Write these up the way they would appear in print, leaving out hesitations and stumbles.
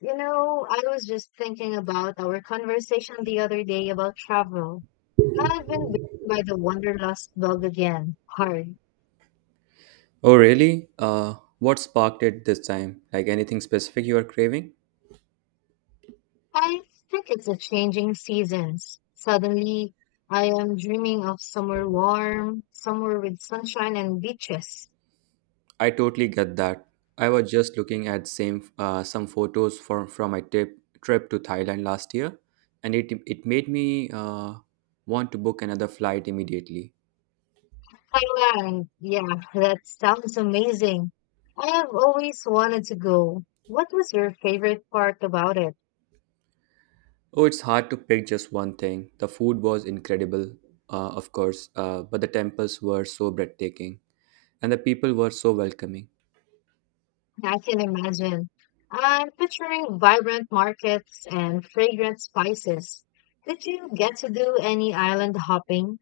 You know, I was just thinking about our conversation the other day about travel. I've been bitten by the wanderlust bug again, hard. Oh, really? What sparked it this time? Like anything specific you are craving? I think it's the changing seasons. Suddenly, I am dreaming of somewhere warm, somewhere with sunshine and beaches. I totally get that. I was just looking at same some photos from my trip to Thailand last year, and it made me want to book another flight immediately. Thailand, yeah, that sounds amazing. I have always wanted to go. What was your favorite part about it? Oh, it's hard to pick just one thing. The food was incredible, of course, but the temples were so breathtaking, and the people were so welcoming. I can imagine. I'm picturing vibrant markets and fragrant spices. Did you get to do any island hopping?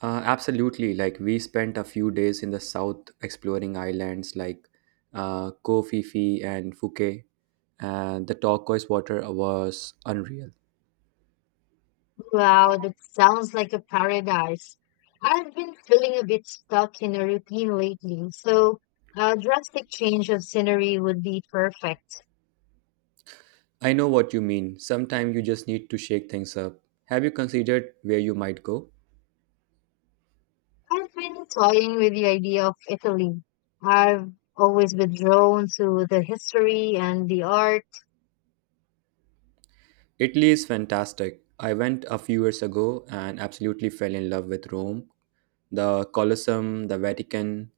Absolutely. Like we spent a few days in the south exploring islands like Koh Phi Phi and Phuket, and the turquoise water was unreal. Wow, that sounds like a paradise. I've been feeling a bit stuck in a routine lately, so a drastic change of scenery would be perfect. I know what you mean. Sometimes you just need to shake things up. Have you considered where you might go? I've been toying with the idea of Italy. I've always been drawn to the history and the art. Italy is fantastic. I went a few years ago and absolutely fell in love with Rome, the Colosseum, the Vatican.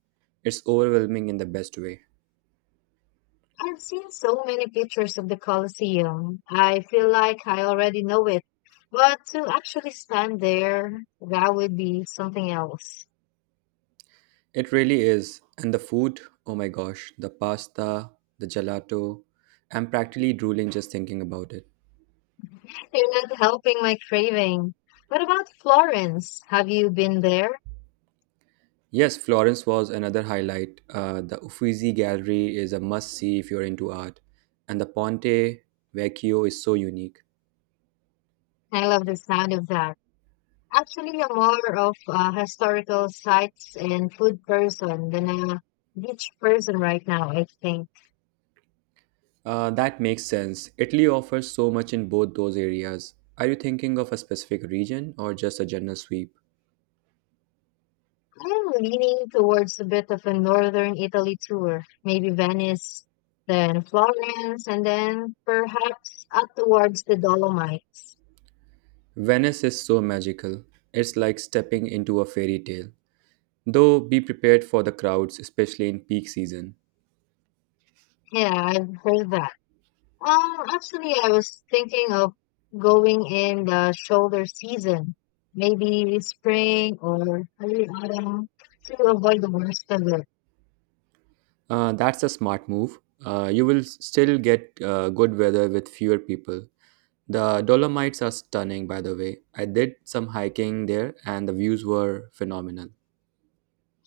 It's overwhelming in the best way. I've seen so many pictures of the Colosseum. I feel like I already know it. But to actually stand there, that would be something else. It really is. And the food, oh my gosh, the pasta, the gelato. I'm practically drooling just thinking about it. You're not helping my craving. What about Florence? Have you been there? Yes, Florence was another highlight. The Uffizi Gallery is a must see if you're into art. And the Ponte Vecchio is so unique. I love the sound of that. Actually, I'm more of a historical sites and food person than a beach person right now, I think. That makes sense. Italy offers so much in both those areas. Are you thinking of a specific region or just a general sweep? I'm leaning towards a bit of a northern Italy tour, maybe Venice, then Florence, and then perhaps up towards the Dolomites. Venice is so magical. It's like stepping into a fairy tale. Though be prepared for the crowds, especially in peak season. Yeah, I've heard that. Actually, I was thinking of going in the shoulder season, maybe spring or early autumn to avoid the worst of it. That's a smart move. You will still get good weather with fewer people. The Dolomites are stunning, by the way. I did some hiking there, and the views were phenomenal.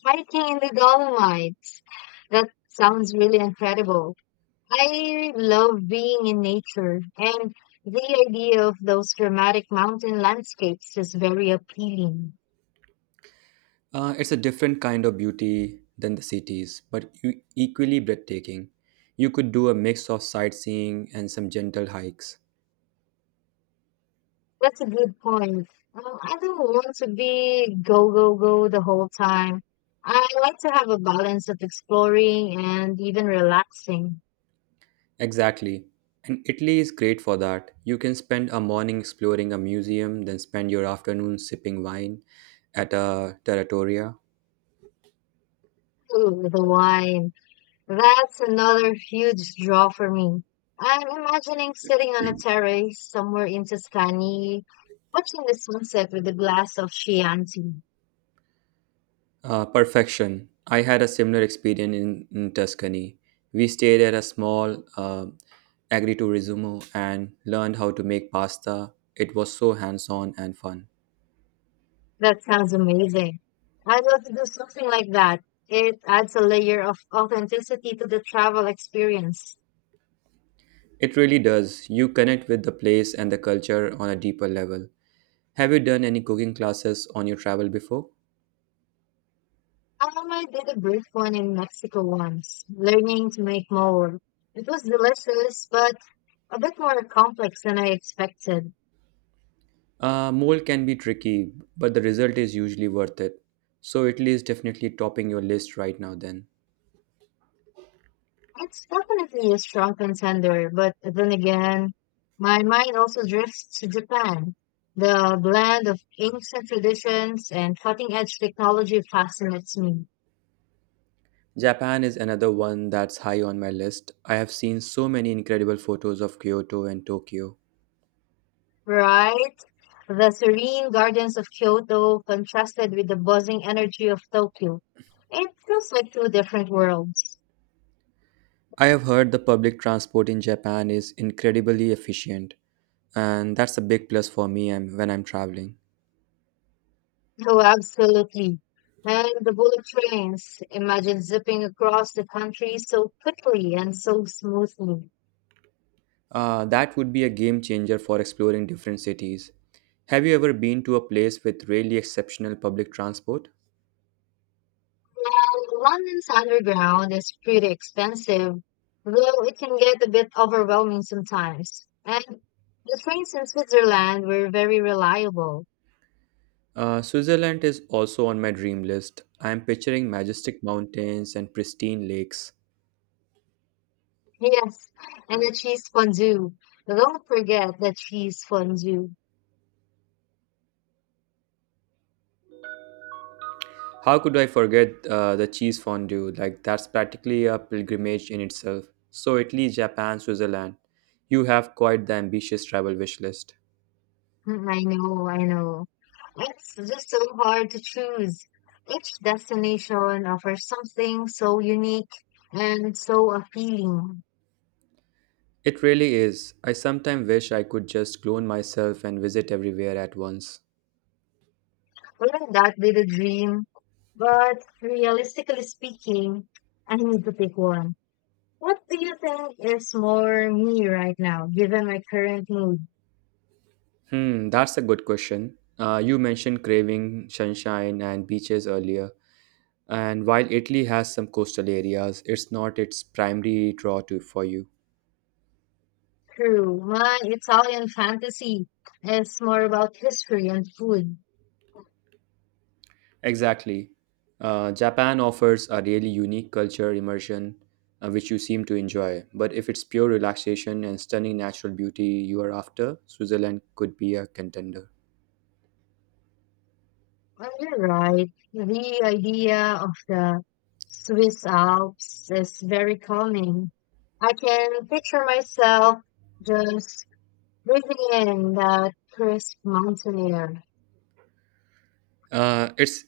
Hiking in the Dolomites. That sounds really incredible. I love being in nature, and the idea of those dramatic mountain landscapes is very appealing. It's a different kind of beauty than the cities, but equally breathtaking. You could do a mix of sightseeing and some gentle hikes. That's a good point. I don't want to be go, go, go the whole time. I like to have a balance of exploring and even relaxing. Exactly. And Italy is great for that. You can spend a morning exploring a museum, then spend your afternoon sipping wine at a territoria. Ooh, the wine. That's another huge draw for me. I'm imagining sitting on a terrace somewhere in Tuscany, watching the sunset with a glass of Chianti. Perfection. I had a similar experience in Tuscany. We stayed at a small agriturismo and learned how to make pasta. It was so hands on and fun. That sounds amazing. I'd love to do something like that. It adds a layer of authenticity to the travel experience. It really does. You connect with the place and the culture on a deeper level. Have you done any cooking classes on your travel before? I did a brief one in Mexico once, learning to make mole. It was delicious, but a bit more complex than I expected. Mole can be tricky, but the result is usually worth it. So Italy is definitely topping your list right now then. It's definitely a strong contender, but then again, my mind also drifts to Japan. The blend of ancient traditions and cutting edge technology fascinates me. Japan is another one that's high on my list. I have seen so many incredible photos of Kyoto and Tokyo. Right? The serene gardens of Kyoto contrasted with the buzzing energy of Tokyo. It feels like two different worlds. I have heard the public transport in Japan is incredibly efficient, and that's a big plus for me when I'm traveling. Oh, absolutely. And the bullet trains. Imagine zipping across the country so quickly and so smoothly. That would be a game changer for exploring different cities. Have you ever been to a place with really exceptional public transport? While London's underground is pretty expensive, though it can get a bit overwhelming sometimes. And the trains in Switzerland were very reliable. Switzerland is also on my dream list. I am picturing majestic mountains and pristine lakes. Yes, and the cheese fondue. Don't forget the cheese fondue. How could I forget the cheese fondue? Like, that's practically a pilgrimage in itself. So, Italy, Japan, Switzerland. You have quite the ambitious travel wish list. I know, I know. It's just so hard to choose. Each destination offers something so unique and so appealing. It really is. I sometimes wish I could just clone myself and visit everywhere at once. Wouldn't that be the dream? But realistically speaking, I need to pick one. What do you think is more me right now, given my current mood? Hmm, that's a good question. You mentioned craving sunshine and beaches earlier. And while Italy has some coastal areas, it's not its primary draw for you. True, my Italian fantasy is more about history and food. Exactly. Japan offers a really unique culture immersion, which you seem to enjoy. But if it's pure relaxation and stunning natural beauty you are after, Switzerland could be a contender. And you're right, the idea of the Swiss Alps is very calming. I can picture myself just breathing in that crisp mountain air. It's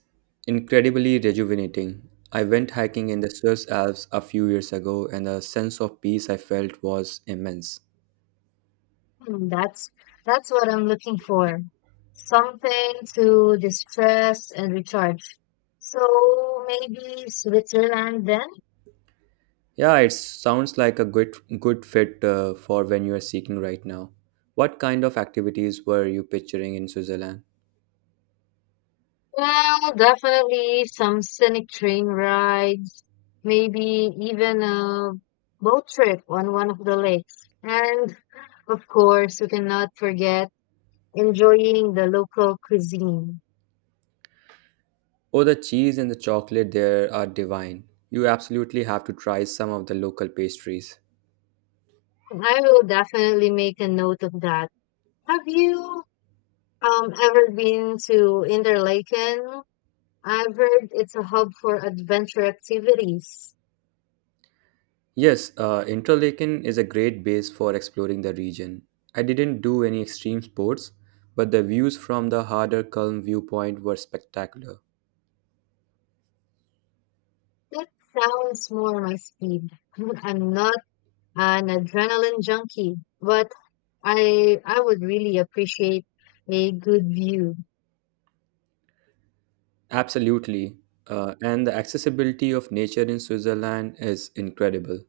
incredibly rejuvenating. I went hiking in the Swiss Alps a few years ago, and the sense of peace I felt was immense. Hmm, that's what I'm looking for. Something to distress and recharge. So maybe Switzerland then? Yeah, it sounds like a good fit for when you are seeking right now. What kind of activities were you picturing in Switzerland? Well, definitely some scenic train rides, maybe even a boat trip on one of the lakes. And of course, we cannot forget enjoying the local cuisine. Oh, the cheese and the chocolate there are divine. You absolutely have to try some of the local pastries. I will definitely make a note of that. Have you ever been to Interlaken? I've heard it's a hub for adventure activities. Yes, Interlaken is a great base for exploring the region. I didn't do any extreme sports, but the views from the harder Culm viewpoint were spectacular. That sounds more my speed. I'm not an adrenaline junkie, but I would really appreciate a good view. Absolutely. And the accessibility of nature in Switzerland is incredible.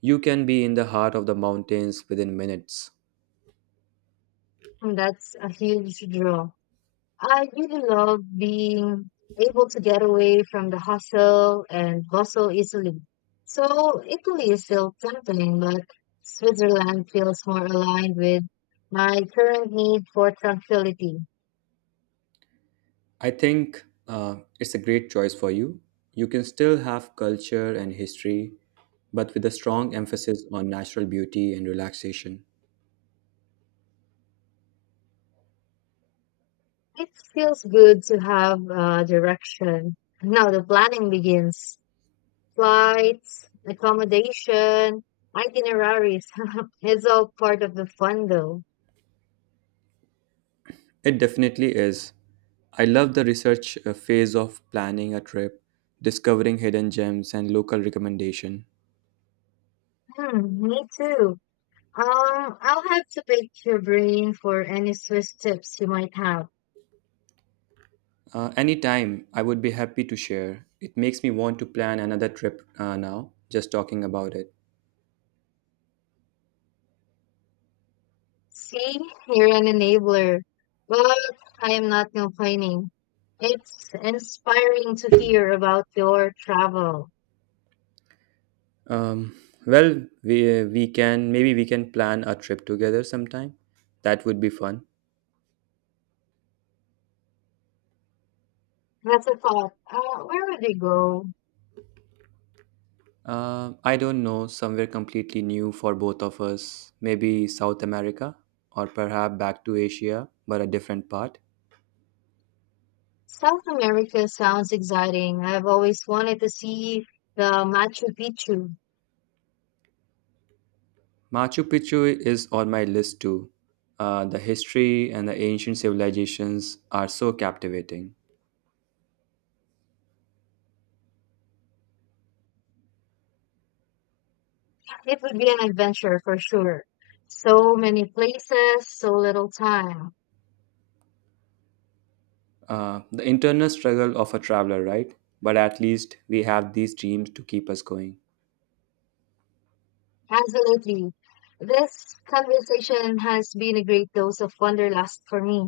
You can be in the heart of the mountains within minutes. And that's a huge draw. I really love being able to get away from the hustle and bustle easily. So Italy is still tempting, but Switzerland feels more aligned with my current need for tranquility. I think it's a great choice for you. You can still have culture and history, but with a strong emphasis on natural beauty and relaxation. It feels good to have direction. Now the planning begins. Flights, accommodation, itineraries. It's all part of the fun though. It definitely is. I love the research phase of planning a trip, discovering hidden gems and local recommendation. Hmm, me too. I'll have to pick your brain for any Swiss tips you might have. Anytime, I would be happy to share. It makes me want to plan another trip now, just talking about it. See, you're an enabler, but I am not complaining. It's inspiring to hear about your travel. Um, well, we can maybe we can plan a trip together sometime. That would be fun. That's a thought. Where would you go? I don't know, somewhere completely new for both of us. Maybe South America or perhaps back to Asia, but a different part. South America sounds exciting. I've always wanted to see the Machu Picchu. Machu Picchu is on my list too. The history and the ancient civilizations are so captivating. It would be an adventure for sure. So many places, so little time. The internal struggle of a traveler, right? But at least we have these dreams to keep us going. Absolutely. This conversation has been a great dose of wanderlust for me.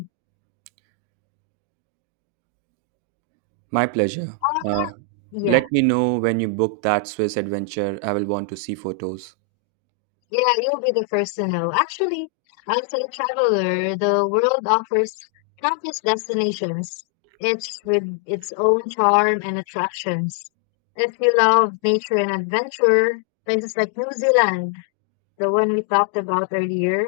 My pleasure. Oh, Uh, yeah, Let me know when you book that Swiss adventure. I will want to see photos. yeah, you'll be the first to know. Actually, as a traveler, the world offers countless destinations, each with its own charm and attractions. If you love nature and adventure, places like New Zealand, the one we talked about earlier,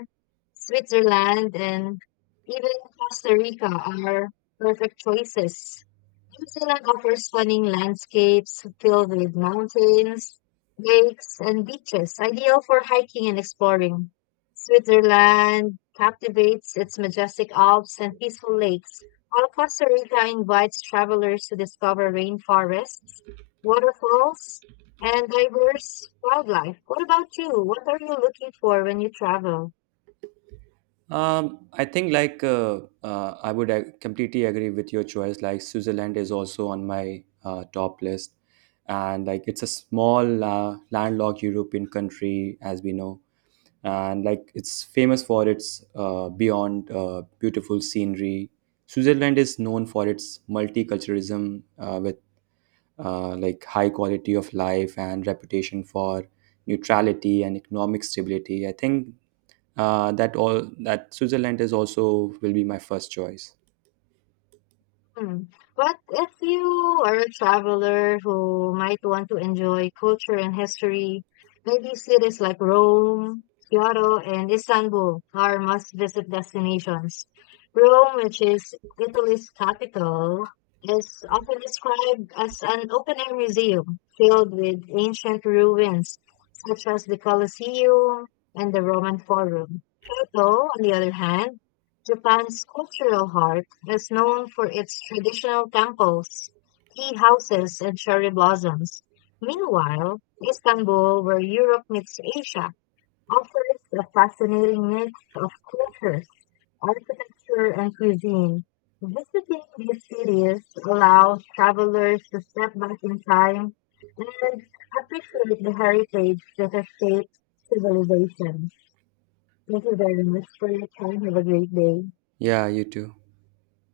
Switzerland, and even Costa Rica are perfect choices. New Zealand offers stunning landscapes filled with mountains, lakes, and beaches, ideal for hiking and exploring. Switzerland captivates its majestic Alps and peaceful lakes, while Costa Rica invites travelers to discover rainforests, waterfalls, and diverse wildlife. What about you? What are you looking for when you travel? I think like I would completely agree with your choice. Like Switzerland is also on my top list, and like it's a small landlocked European country, as we know, and like it's famous for its beyond beautiful scenery. Switzerland is known for its multiculturalism with like high quality of life and reputation for neutrality and economic stability. I think that Switzerland is also will be my first choice. Hmm. But if you are a traveler who might want to enjoy culture and history, maybe cities like Rome, Kyoto, and Istanbul are must-visit destinations. Rome, which is Italy's capital, is often described as an open-air museum filled with ancient ruins such as the Colosseum and the Roman Forum. Kyoto, on the other hand, Japan's cultural heart is known for its traditional temples, tea houses, and cherry blossoms. Meanwhile, Istanbul, where Europe meets Asia, offers a fascinating mix of cultures, architecture, and cuisine. Visiting these cities allows travelers to step back in time and appreciate the heritage that has shaped civilization. Thank you very much for your time. Have a great day. Yeah, you too.